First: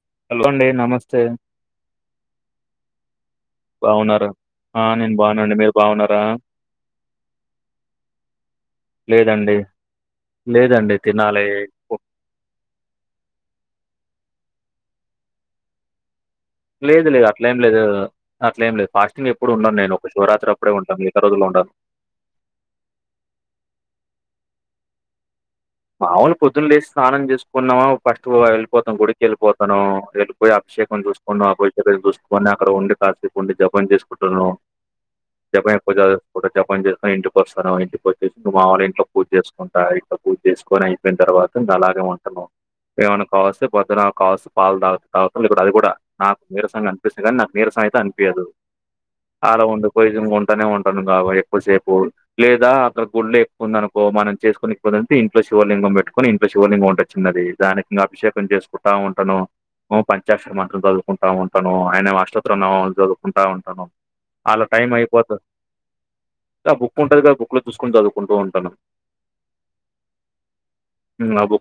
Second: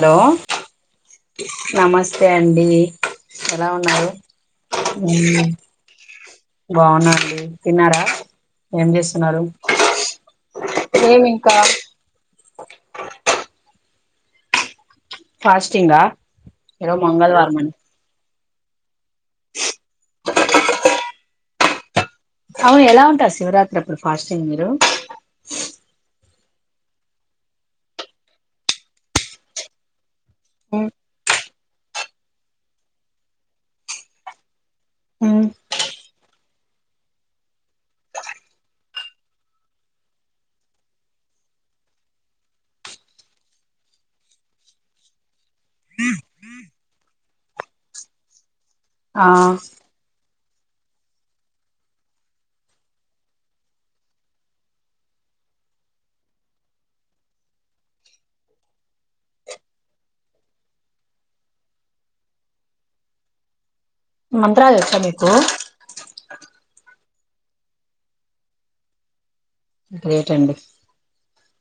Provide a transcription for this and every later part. Hello అండి నమస్తే నమస్తే అండి ఎలా ఉన్నారు బాగున్నారా ఆ నేను ఉమ్ బాగునండి మీరు బాగున్నారా బావున్న అండి తిన్నారా ఏం చేస్తున్నారు లేదండి లేదండి తినాలి మేమింకా ఫాస్టింగా ఈరోజు లేదు లేదు అట్ల ఏం మంగళవారం అండి లేదు అట్లేం లేదు ఫాస్టింగ్ ఎప్పుడు ఉండను నేను ఒక శివరాత్రి అప్పుడే ఉంటా మిగత రోజుల్లో ఉండను అవును ఎలా ఉంటారు శివరాత్రి అప్పుడు ఫాస్టింగ్ మీరు అవును పొద్దున లేేసి స్నానం చేసుకున్నామ ఫస్ట్ ఎళ్ళిపోతాం గుడికి ఎళ్ళిపోతాను ఎళ్ళిపోయి అభిషేకం చూసుకోని ఆ [unintelligible] చూసుకొని అక్కడ ఉండి కాసేపు ఉండి జపం చేసుకుంటను జపం ఎక్కువ చకు ఒక జపం చేస్త ఇంటికి వస్తను ఇంటికి వచ్చేసి మావోళ్ళ ఇంట్లో పూజ చేసుకుంటా ఇంట్ల పూ జ చేసుకొని అయిపోయిన తర్వాత ఇంకా అలాగే ఉంటను ఏమన్న కావస్తే పొద్దున కావచ్చు పాలు తా తాగుతా లేకుంటే అది కూడా నాకు నీరసంగా అనిపిస్తే కానీ నాకు నీరసం అయితే అనిపియదు ఆ ఆడ వండుకో ఈ వం అక్కడనే ఉంటను ఇంగా ఎక్కువసేపు లేదా అక్కడ గుల్లో ఎక్కువ ఉంది అనుకో మనం చేసుకొనికే ఇంట్లో శివలింగం పెట్టుకొని ఇంట్లో శివలింగం ఉంటది చిన్నది దానికి ఇంగా అభిషేకం చేసుకుంటా ఉంటాను పంచాక్షర మాత్రం చదువుకుంటా ఉంటాను ఆయనవి అష్టోత్ర నామలు చదువుకుంటా ఉంటాను అలా మంత్రాలు టైం వచ్చా మీకు అయిపోతది అంటే బుక్ ఉంటది కదా బుక్ లో చూసుకుని చదువుకుంటూ ఉంటాను గ్రేట్ అండి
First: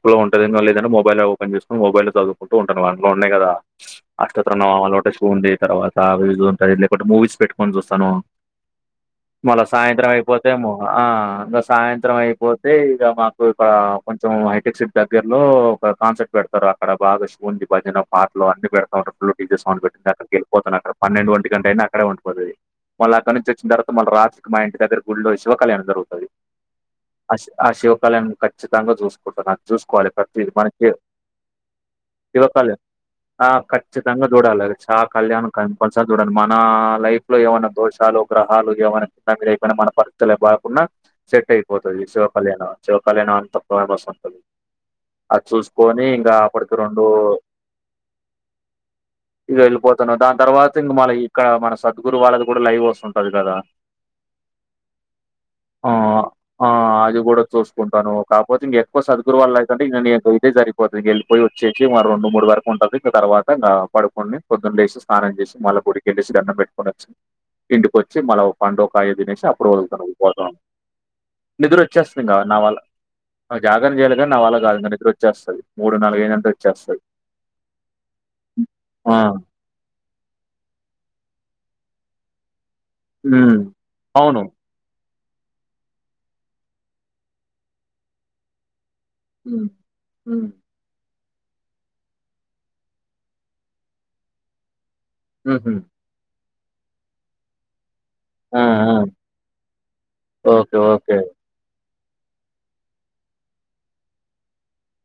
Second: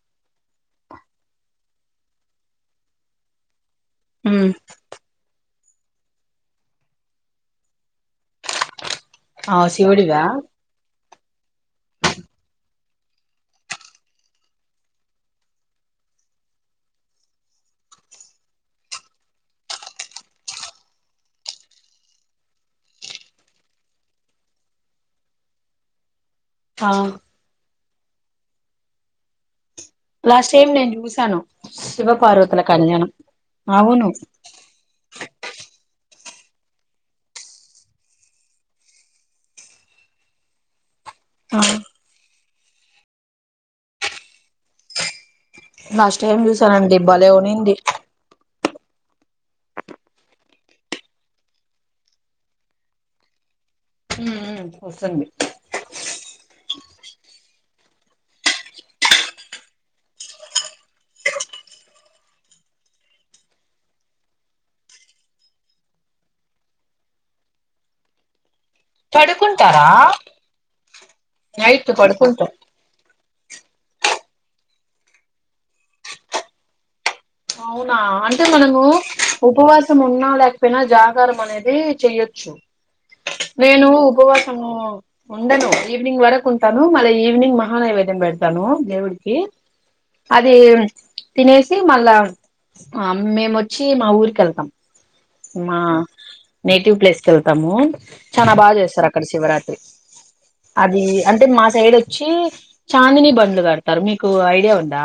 బుక్ లో ఉంటది లేదంట మొబైల్ లో ఓపన్ చేసుకొని మొబైల్ లో చదువుకుంట ఉంటాను అందులో ఉన్నాయి కదా అష్టోత్ర నామలు ఉంటాయి శివునిది తర్వాత అవి ఇవి ఉంటాయి లేకుంటే మూవీస్ పెట్టుకొని చూస్తాను ఆ మళ్ల సాయంత్రం శివుడివా అయిపోతేమో ఆ ఇంగా సాయంత్రం అయిపోతే ఇగా మాకు ఇక్కడ కొంచెం హైటెక్ సిటి దగ్గర్ లో ఒక కాన్సెర్ట్ పెడతారు అక్కడ బాగా శివునిది భజన పాటలు అన్ని పెడతా ఉంటరు ఫుల్ డీజే సౌండ్ పెట్టింటారు అక్కడకి ఎళ్ళపోతాను అక్కడ పన్నెండు వంటి గంట అయినా అక్కడే ఉండిపోతది మళ్ల అక్కడి నుంచి వచ్చిన తర్వాత మళ్ల రాత్రికి మా ఇంటి దగ్గర గుల్లో శివ కళ్యాణం జరుగుతది ఆ ఆ శివ కల్యాణం ఖచ్చితంగా చూసుకుంటా నాకు చూసుకోవాలి ప్రతిది లాస్ట్ టైం మనకే నేను చూసాను శివ పార్వతుల ఇవ్వకలే కళ్యాణం ఆ అవును ఖచ్చితంగా చూడాలి అది చా కళ్యాణం కంపల్సరీ చూడండి మన లైఫ్ లో ఏమైనా దోషాలు గ్రహాలు ఏమైనా కింద మీద అయిపోయినా మన పరిస్థితులు బాలే కాకున్న సెట్ ఆ అయిపోతది శివ కళ్యాణం శివ కళ్యాణం అంత ఫేమస్ ఉంటది అది చూసుకొని లాస్ట్ ఇంకా టైం అప్పటికి చూసానండి రెండు భలే ఉనింది ఇగా ఎళ్ళిపోతను దాని తర్వాత ఇంగా మన ఇక్కడ మన సద్గురు వాళ్ళది కూడా లైవ్ వస్తుంటది కదా హుమ్ హు వస్తుంది ఆ! ఆ! అది గూడా చూసుకుంటాను కాకపోతే ఇంగ ఎక్కువ సద్గురువు వాళ్లు అయితే అంటే ఇంగా నాకు ఇదే సరిపోతది ఇంగా ఎళ్ళిపోయి వచ్చేసి మరి రెండు మూడు వరకు ఉంటది ఇంక తర్వాత ఇంగా పడుకొని పొద్దున్న లేేసి స్నానం చేసి మళ్ళ గుడికెళ్ళేసి దండం పెట్టుకొని వచ్చి ఇంటికి వచ్చి మళ్ల ఓ పండో ఓ కాయో తినేసి అప్పుడు పడుకుంటారా వదలుతను ఉపవాసం నిద్రొ నైట్ వచ్చేస్తుంది ఇంగా పడుకుంటాం నా వల్ల జాగరం చేయాల కానీ నా వాళ్ల కాదు నిద్ర వచ్చేస్తాది మూడు నాలుగు అయిందంటే వచ్చేస్తాది, అవునా అంటే మనము ఉపవాసం ఉన్నా లేకపోయినా జాగరం అనేది చెయొచ్చు హ్మ్. నేను అవును. ఉపవాసము ఉండను ఈవినింగ్ వరకు ఉంటాను మళ్ళీ ఈవినింగ్ మహా నైవేద్యం పెడతాను దేవుడికి హ్మ్. హ్మ్. అది తినేసి మళ్ళా అ మేము వచ్చి మా ఊరికి వెళ్తాం హుహు. మా నేటివ్ ప్లేస్కి వెళ్తాము చాలా ఆ! బాగా ఆ! చేస్తారు అక్కడ శివరాత్రి ఓకే. అది ఓకే. అంటే మా సైడ్ వ వచ్చి చాందిని బండ్లు పేడతారు మీకు ఐడియా ఉందా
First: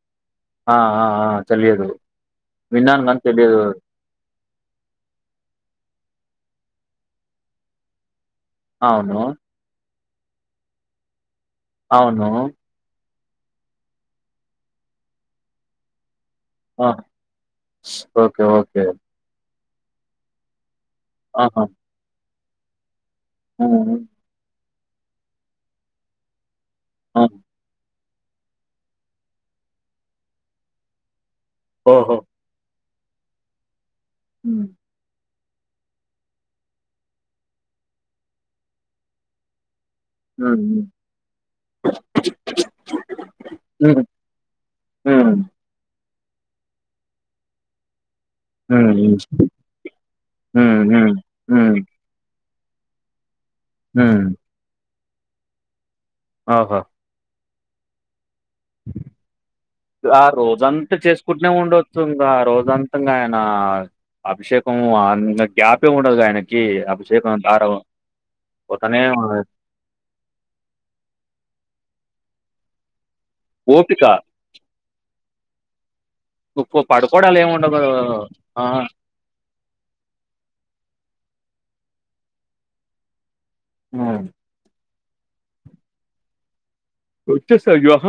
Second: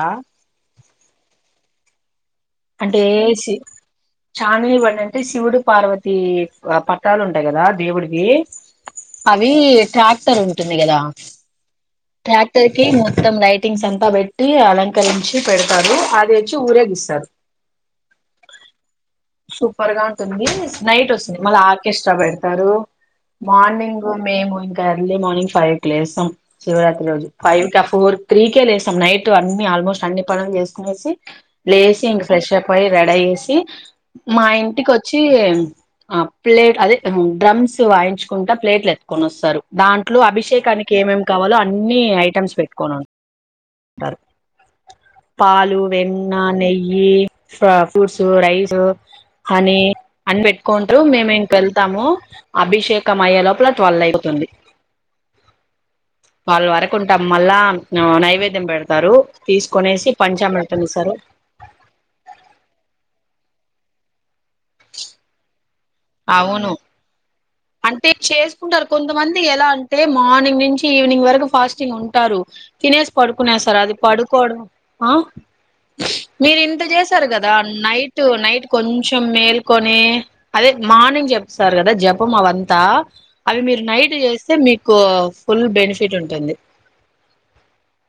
ఆ ఆ ఆ తెలియదు విన్నాను కాని తెలియదు చామిని బండి అంటే శివుడు పార్వతి పట్టాలు ఉంటాయి కదా దేవుడివి అవును. అవి ట్రాక్టర్ ఉంటుంది కదా అవును. ట్రాక్టర్ కి మొ మొత్తం లైటింగ్స్ అంతా పెట్టి అలంకరించి పెడతారు అది వచ్చి ఆ! ఊరేగిస్తారు ఓకే ఓకే సూపర్ గా ఉంటుంది నైట్ వస్తుంది మళ్ళా ఆహా! ఆర్కెస్ట్రా పెడతారు హ్మ్. హ్మ్. మార్నింగ్ మేము ఇంకా ఎర్లీ మార్నింగ్ ఫైవ్కి లేస్తాం శివరాత్రి ఆ! రోజు ఫైవ్ కా ఫోర్ త్రీకే లేస్తాం నైట్ అన్ని ఆల్మోస్ట్ అన్ని పనులు చేసుకునేసి లేసి ఓహో! ఇం పోయి రెడి అయేసి మా హ్మ్. ఇంటికి వచ్చి ఆ ప్లేట్ అదే డ్రమ్స్ వాయించుకుంటా ప్లేట్లు ఎత్కొని వస్తారు దాంట్లో హ్మ్. అభిషేకానికి ఏమేం కావాలో అన్నిీ ఐటమ్స్ పెట్టుకోనుం ఉ పాలు వెన్న నెయ్యి ఫ్రూట్స్ రైస్ హ్మ్. హనీ అని హ్మ్. పెట్టుకుంటూ హ్మ్. మేము ఇంకా హ్మ్. వెళ్తాము అభిషేకం అయ్యేలోపల ట్వల్ హ్మ్. అయిపోతుంది ట్వల్ ఆహా! వరకుంటాం మళ్ళా నైవేద్యం పెడతారు తీసుకొనేసి ఆ పంచామృతం రోజంతా ఇస్తారు చేసుకుంటేనే ఉండొచ్చు ఇంకా ఆ రోజు ఉంతంగా ఆయన అభిషేకం అ గ్యాపే ఉండదు ఆయనకి అవును అభిషేకం దారం అంటే చేసుకుంటారు పోతనే కొంతమంది ఎలా అంటే మార్నింగ్ నుంచి ఈవినింగ్ వరకు ఫాస్టింగ్ ఉంటు ఉంటారు తినేసి పడుకునే సార్ అది ఓపిక. పడుకోవడం ఆ మీరు ఇంత నువ్వు చేసారు కదా పడుకోవడాలేముండవు. నైట్ ఆ! నైట్ కొంచెం మేల్ కొని అదే మార్నింగ్ చెప్స్తారు కదా జపం అవంతా అవి మీరు నైట్ హ్మ్. చేస్తే మీకు ఫుల్ బెనిఫిట్ ఉంటుంది వచ్చే సి యోహ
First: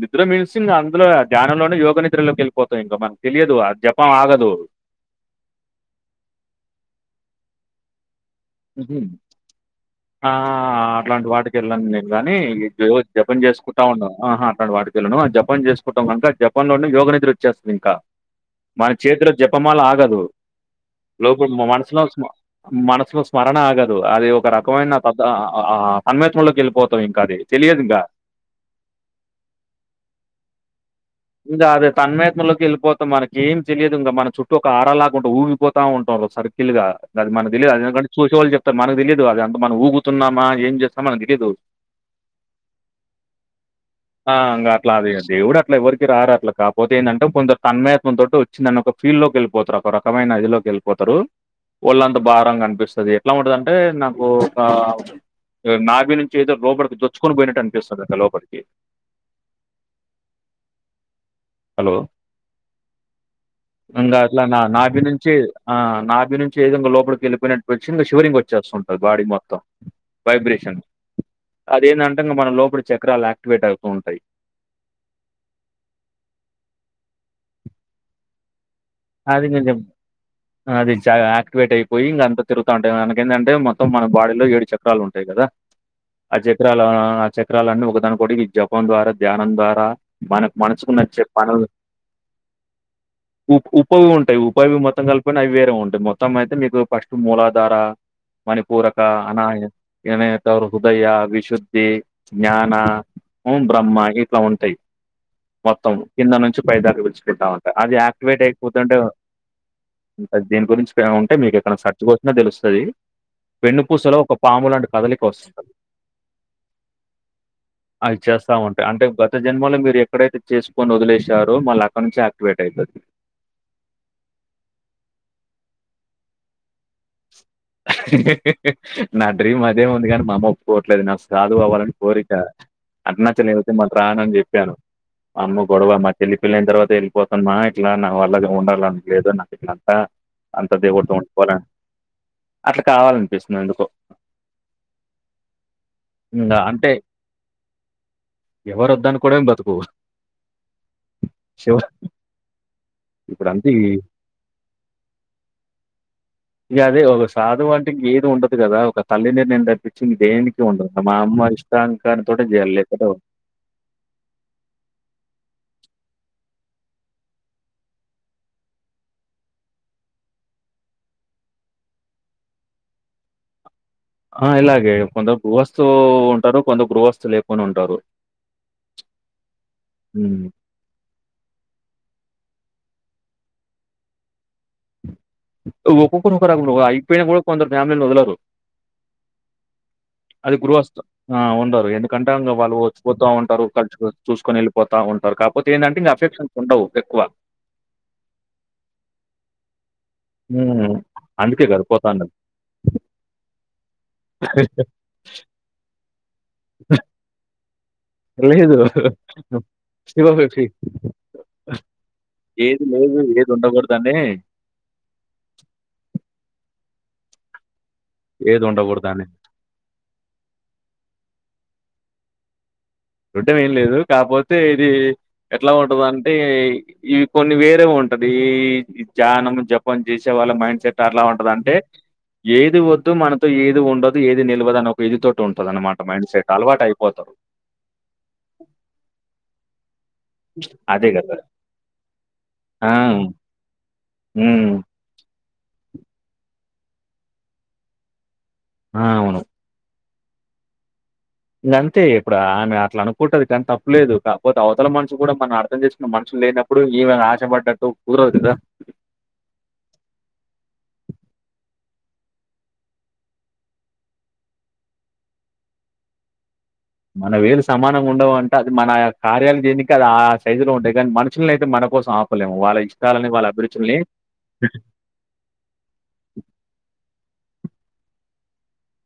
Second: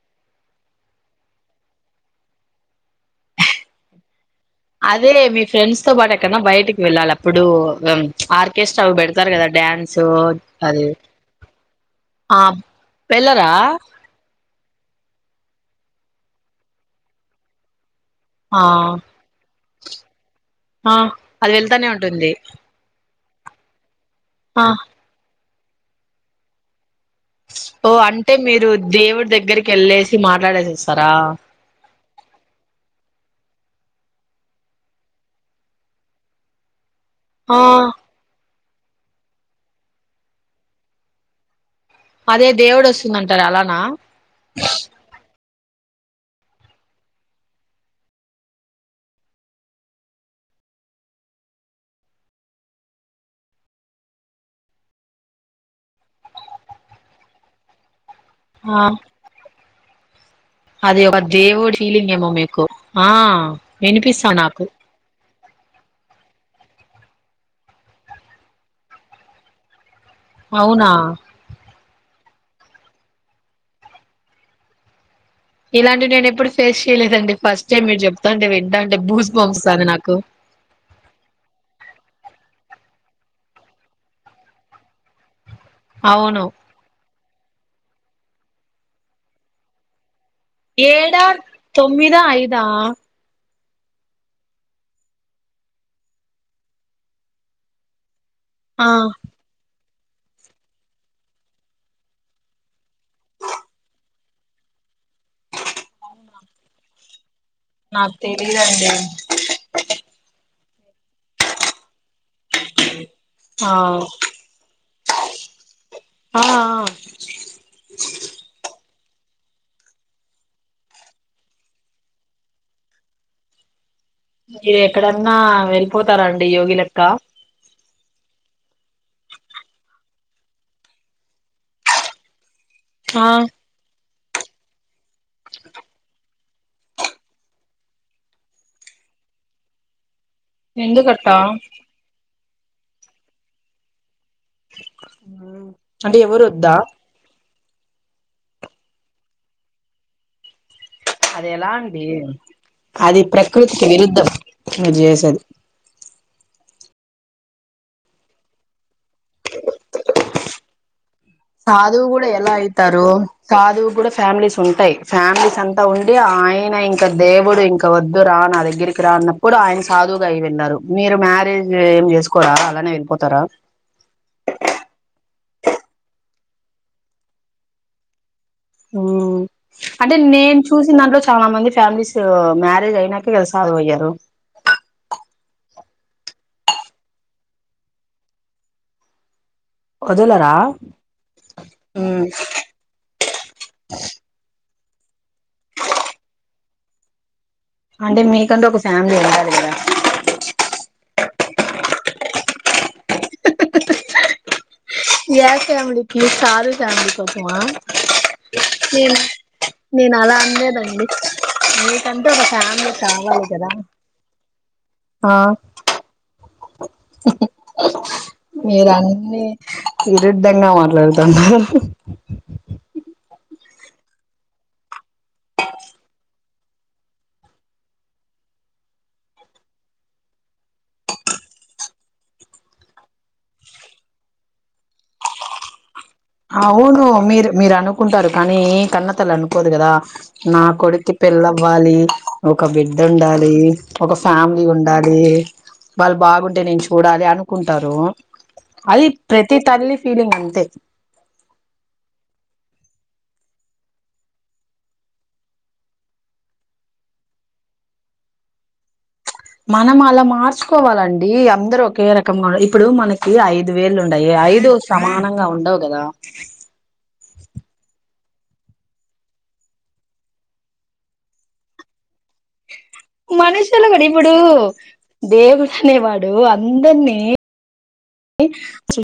నిద్ర మన్సింగ్ అందులో ధ్యానంలోనే యోగ నిద్రలోకి వెళ్ళిపోతాయి ఇంకా మనకు తెలియదు తెలియదు జపం ఆగదు అదే మీ ఫ్రెండ్స్ తో పాటు ఎక్కన్నా బయటికి వెళ్ళాలి అప్పుడు ఆర్కెస్ట్రా హుహు. పెడతారు కదా డ్యాన్సు ఆ! అది అట్లాంటి వాటికెళ్ళను నేను గానీ, ఆ జో జపం వెళ్ళరా చేసుకుంటా ఉన్నాం ఆహ అలాంటి వాటికి వెళ్ళం ఆ జపం చేసుకుంటాం కనుక జపం లోనే యోగ నిద్రి వచ్చేస్తుంది ఇంకా ఆ మన చేతిలో జపమాలా ఆగదు ఆ లో అది వెళ్తానే మనసులో స్మా ఉంటుంది మనసులో స్మరణ ఆగదు అది ఒక ఆ రకమైన అ సన్మెత్రలోకి వెళ్ళిపోతుంది ఓ అంటే మీరు దేవుడి దగ్గరికి వెళ్ళేసి మాట్లాడేసేస్తారు ఇంకా అదే తన్మేతంలోకి వెళ్ళిపోతాం మనకి తెలియదు ఇంకా మన చుట్టూ ఒక ఆరాలాకు ఊగిపోతా ఉంటాం సర్కిల్ గా అది మన ఆ తెలియదు చూసే వాళ్లు చెప్ అ మనకు తెలియదు అది అంత మనం ఊగుతున్నామా ఏం చేస్తామా మనకు తెలీయదు అదే దేవుడు వస్తుందంటారు అలానా రార అట్ల కాపోతే ఏందంటే కొందరు తన్మయత్మం తో వచ్చిందని ఒక ఫీల్ లోకి ఎళ్ళిపోతారు ఒక రకమైన ఇది లోకిఎళ్ళిపోతారు రు ఒళ్ళంత భారంగా అనిపిస్తుంది ఎట్లా ఉంటదంటె నాకు ఒక నాభి నుంచి ఏదో రోబడ్కి చొచ్చుకొని పోయినట్టనిపిస్తుదట లో ఆ అది ఒక దేవుడి హలో ఫీలింగ్ ఏమో మీకు ఆ ఇంగ వినిపిస్తా అట్లా నా నాకు నాభి నుంచి ఆ నాభి నుంచి ఏదంగా లోపలికి వెళ్ళిపోయినట్టు వచ్చి ఇంగ షివరింగ్ వచ్చేస్తుంటది బాడీ మొత్తం వైబ్రేషన్ అవునా అదేందం అంగా మన లోపలి చక్రాలు యాక్టివేట్ అవుతూ ఉంటాయి ఇలాంటివి నేను ఎప్పుడు ఫేస్ చెయలేదండి ఫస్ట్ టైమ్ మీరు చెప్తాంట వింటం అది కొంచం అది చ ఆక్టివేట్ అయిపోయి ఇంగ అంత తరుతా ఉంటది మనకి ఏందంటే మొత్తం మన బాడీలో ఏడు చక్రాలు ఉంటాయి కదా ఆ అవును చక్రాలూ ఆ చక్రా లన్నీ ఒకొ దానికోకటి ఈ జపం ద్వారా ధ్యానం ద్వారా మనకు ఏడా మనసుకున్నచ్చె పనులు తొమ్మిదా ఐదా ఉ ఉపవి ఉంటాయి ఉపవి మొత్తం కలుపుకుంటే అవి వేరే ఉంటయి మొత్తం అయితే మీకు ఫస్ట్ మూలాధార ఆ మణిపూరక అనాహ వినయత హృదయ విశుద్ధి జ్ఞాన బ్రహ్మ ఇట్లా ఉంటయి మొత్తం కింద నుంచి పై దాగ విడిచి పెట్టామ అది నాకు యాక్టివేట్ తెలీదండి అయిపోతుంటే దీని గురించి ఉంటే మీకు ఎక్కడ స ర్చ్ కొట్టిన తెలుస్తుంది ఆ వెన్ను పూసలో ఒక పాము లాంటి కదలికి వస్తది ఆ ఆ అవి చేస్తా ఉంటె అంటే గత్ త జన్మలో మీరు ఎక్కడైతే చేసుకొని వదిలేసారో మళ్ళీ అక్కడ నుంచి యాక్టివేట్ అయితాది మీరు ఎక్కడన్నా వెళ్ళిపోతారండి యోగిలక్ నా డ్రీమ్ అదేఉంది కానీ మాఅమ్మ ఒప్పుకోవట్లేదు నాకు సాధువు అవ్వాలని కోరిక ఆ అరుణాచలం ఎళ్తె మళ రానని చెప్పాను అమ్మ గొడవ మాచెల్లి పెళ్ళైన తర్వాత ఎళ్ళిపోతనమా ఇట్లా నా వాల్లగా ఉండాలని లేదు నాకు ఇట్లంతా అంత దేవుడితో ఎందుకట్ట ఉండిపోవాలని అట్ల కావాలనిపిస్తుంది ఎందుకో అంటే ఎవరు వద్దా ఎవరొద్దనుకోవడమె బతుకు అది ఎలా శివ అండి అది ఇప్పుడు అంతే ప్రకృతికి ఈ విరుద్ధం మీరు చేసేది ఇక అదే ఒక సాధువు అంటె ఇంక ఏది ఉండదు కదా ఒక తల్లి నిర్ణయం తప్పిచ్చి ఇంక దేనికి ఉండదు మా అమ్మ సాధువు ఇష్టాంకాన్ని కూడా తోటే ఎలా చేయాలి అయితారు లేకపోతే సాధువు గ్గూడా ఫ్యామిలీస్ ఉంటాయి ఫ్యామిలీస్ అంత అంత ఉండి ఆయన ఇంక దేవుడు ఇంక వద్దు రా నా దగ్గరికి రా అన్నప్పుడు ఆయన సాధువు గా అయి వెళ్ళారు మీరు మ్యారేజ్ ఏమి చేసుకోరా అలానే వెళ్ళిపోతారా ంటారు కొందరు గృహస్తులు లేకుండ ఉంటారు మ్ అంటే హ్మ్. నేను చూసిన దాంట్లో చాలా మంది ఫ్యామిలీస్ మ్యారేజ్ అయినాకే కదా సాధువు అయ్యారు ఒకొక్కరు ఒకోర ఉండరు అయిపోయి నా కూడా కొందరు ఫ్యామిలీలు వదలరు వదలరా అది గ్రుహస్త ఆ ఉండరు ఉమ్ ఎందుకంటే వాళ్ళు వచ్చిపోతా ఉంటారు కసి చూసుకొని వెళ్ళి ఆ ఉంటారు కాపోతే ఏంటంటే ఇంకా అఫెక్షన్స్ ఉండవు ఎక్కువ అంటే మీకంటూ ఒక ఫ్యామిలీ ఉండాలి కదా మ్ అందుకే గద పోతాండది అ ఏఫ్యామిలి కి సాధువు ఫ్యామిలీ కోసమా లేదు. నేను నేను అలా శివభక్తి అనలేదండి మీకంటే ఒక ఏది ఫ్యామిలీ లేదు, కావాలి ఏది కదా ఉండకూడదని, ఆ ఏది మీరు ఉండకూడదని. అన్ని విరుధంగా మాట్లాడుతున్నారు అడ్డం ఏం లేదు కాకపోతే ఇది ఎట్లా ఉంటదా అంటే ఇవి కొన్ని వేరే ఉంట ఉంటది జానం జపం చేసే వాళ్ళ మైండ్ సెట్ ఎట్లా ఉంటదంటే ఏది వద్దు మనతో ఏది ఉండదు ఏది నిలవదు అని ఒక ఇది తోటి ఉంటది అన్నమాట ఆ అవును మీరు మీరు అనుకుంటారు కానీ కన్న తల్లి అనుకోదు కదా నా అదే కొడుక్కి గదా! పెళ్లి అవ్వలి ఒక ఆ! బిడ్డ ఉండాలి ఒక ఫ్యామిలీ హ్మ్. ఉండాలి వాళ్ళు బాగుంటే నేను చూడాలి అనుకుంటారు ఆ! అది అవును. ప్రతి తల్లి ఫీలింగ్ అంతే ఇక అంతే ఇప్పుడు ఆమెన అట్లా అనుకుంటది కానీ తప్పులేదు కాకపోతే అవతల మనుషు కూడా మనం అర్థం చేసుకున్న మనుషు లేనప్పుడు ఈమె ఆశ పడ్డట్టు కూరవుతుందా మనం అలా మార్చుకోవాలండి అందరూ ఒకే రకంగా ఇప్పుడు మనకి ఐదు వేళ్ళు ఉండాయి ఐదు సమానంగా ఉండవు కదా మన వేలు సమానంగా ఉండవు అంటే అది మన కార్యాల చేనికి అది ఆ సైజు లో ఉంటాయి కానీ మనుషులని అయితే మన కోసం ఆపలేము వాళ్ళ ఇష్ట మనుషుల కూడా ఇప్పుడు దేవుడు అనేవాడు అంద ర్ని చేయి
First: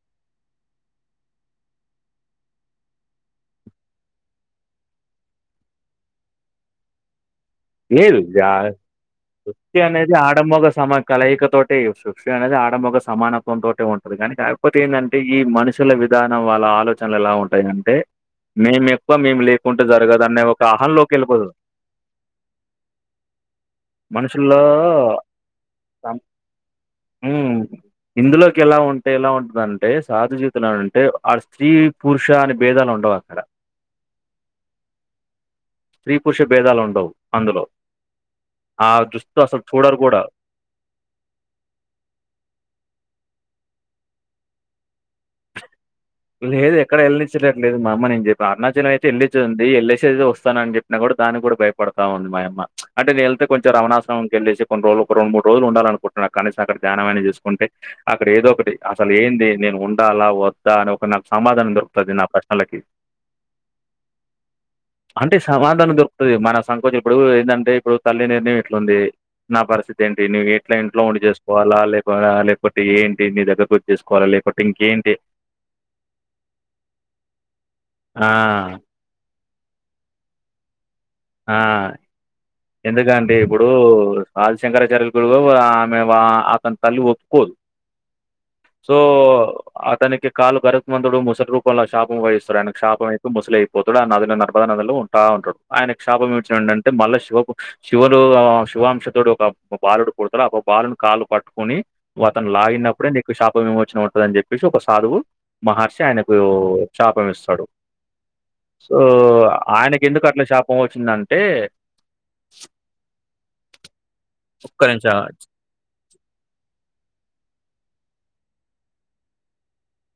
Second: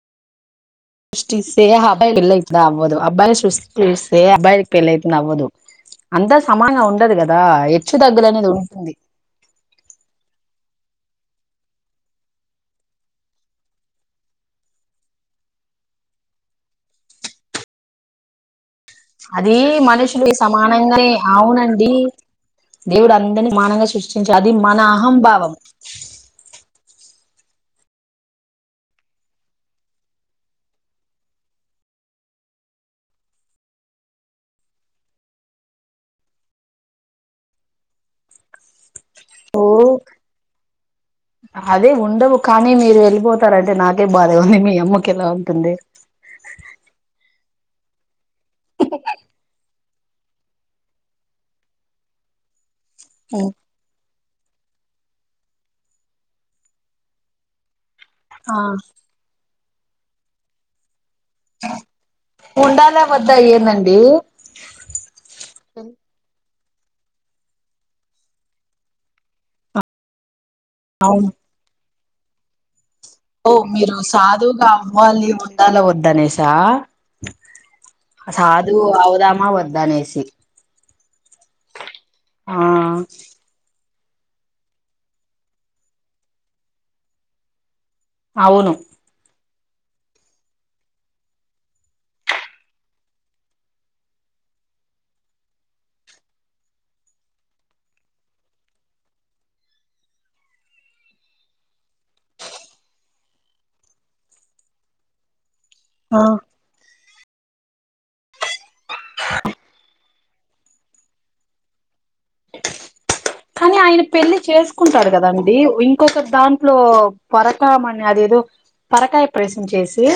సృష్టిస్తే అబ్బాయి పెళ్ళి అయితదా అవ్వదు అబ్బాయిని సృష్టిస్తే అబ్బాయి పెళ్ళి అయితుందా అవ్వదు అంతా సమానం ఉండదు కదా హెచ్చు లేదు తగ్గులు అనేది జా ఉంటుంది వృతి అనేది ఆడ మగ సమ కలయిక తోటే సృష్టి అనేది ఆడ మగ సమానత్వం తోటే ఉంటుది కాని కాకపోతే ఏంటంటే ఈ మనిషి ల విధానం వాళ్ళ ఆలోచనలు ఎలా ఉంటాయంటే మేము ఒక్క అది మనుషులు సమానంగానే అహంలోకెళ్ళిపోతరు. అవునండి దేవుడు అందరినీ సమానంగా సృష్టించారు అది మనుషుల్లో మన అహంభావం హమ్ ఇందులోకి ఎలా ఉంటే ఎలా ఉంటదంటే సాధు జీవితంలో అంటే ఆడ స్త్రీ పురుష అని భేద లు ఉండవు అక్కడ స్త్రీ పురుష భేదాలు ఉండవు అందులో ఆ దృష్టితో అసలు ఓ చూడరు కూడా అదే ఉండవు కానీ మీరు వెళ్ళిపోతారంటే నాకే బాధగా ఉంది మీ అమ్మకి ఎలా ఉంటుంది లేదు ఎక్కడ వెళ్ళ నిచ్చేట్లేదు మా అమ్మ నేను చెప్ప అరుణాచలం అయితే వెళ్లి వచ్చేదుంది వెళ్ళే సి వస్తాను అని చెప్పినా కూడా దానికి కూడా భయపడాత ఉంది మా అమ్మ అంటే నేను వెళ్తే కొంచెం రమణా సురంకి వెళ్ళేసి కొన్ని రోజులు ఒక రెండు మూడు రోజులు ఉండాలనుకుంటున్నా కనీసం అక్కడ ధ్యానం మైన చేసుకుంటే అడ ఏదో ఆ ఒకటి అసలు ఏంటింది నేను ఉండలా వద్దా అని ఒక నాకు సమాధానం దొరుకుతది నా ప్రశ్నలకి ఉండాలా వద్దా ఏందండి అంటే సమాధానం దొరుకుతది మన సంకోంచం ఇప్పుడు ఏంటంటే ఇప్పుడు తల్లి నిర్ణయం ఇట్లాంది నా పరిస్థితి ఏంటి నువి ఇట్లా ఇంట్లో వుండి చేసుకోవాలా లే లేకపోతే ఏంటి నీ ఓ దగ్గర కొచ్చి చేసుకోవాలా లేకపోతే ఇంకేంటి చేరలా వద్దా అనేస ఆ! అ సాద్దువు అవు దామా వద్దు అనేసి ఆ ఆ ఎందుకండి ఇప్పుడు ఆది శంకరాచార్యలు గురువు ఆమె అతని తల్లి ఒప్పుకోదు అవును సో అతనికి కాలు భరత్మతుడు ముసలి రూపంలో శాపం వహిస్తాడు ఆయన శాపం అయి ముసలి అయిపోతాడు అ అది నర్ లో ఉంటా ఉంటాడు ఆయన శాపం ఇచ్చిన అంటే మళ్ళా శివ శివులు శివాంశతోడు ఒక బాలుడు పుడతారు ఒక బాలును కాళ్లు పట్టుకుని అతను లాగినప్పుడే నీకు శాప విమోచనా ఉంటాదని చెప్పేసి ఒక సాధువు మహర్షా ఆ ఆయనకు శాపం ఇస్తాడు సో ఆయనకి ఎందుకు అట్ల శా [unintelligible] వచ్చిందంటే కాని ఆయన పెళ్లి ఒక్క చేసుకుంటాడు నిమిషం ఆగు. కదండి ఇంకొక దాంట్లో పరకమని అదేదో పరకాయ ప్రవేశం చేసి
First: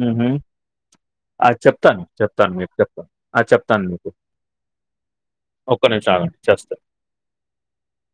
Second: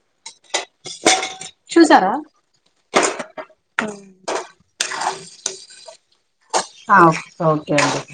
హు హు ఆ చేప్తాను చూసారా చేప్తాను మీకు ఆ చేప్తాను మీకు ఒక్క నిమిషం ఆగండి చేస్త ఓకే అండి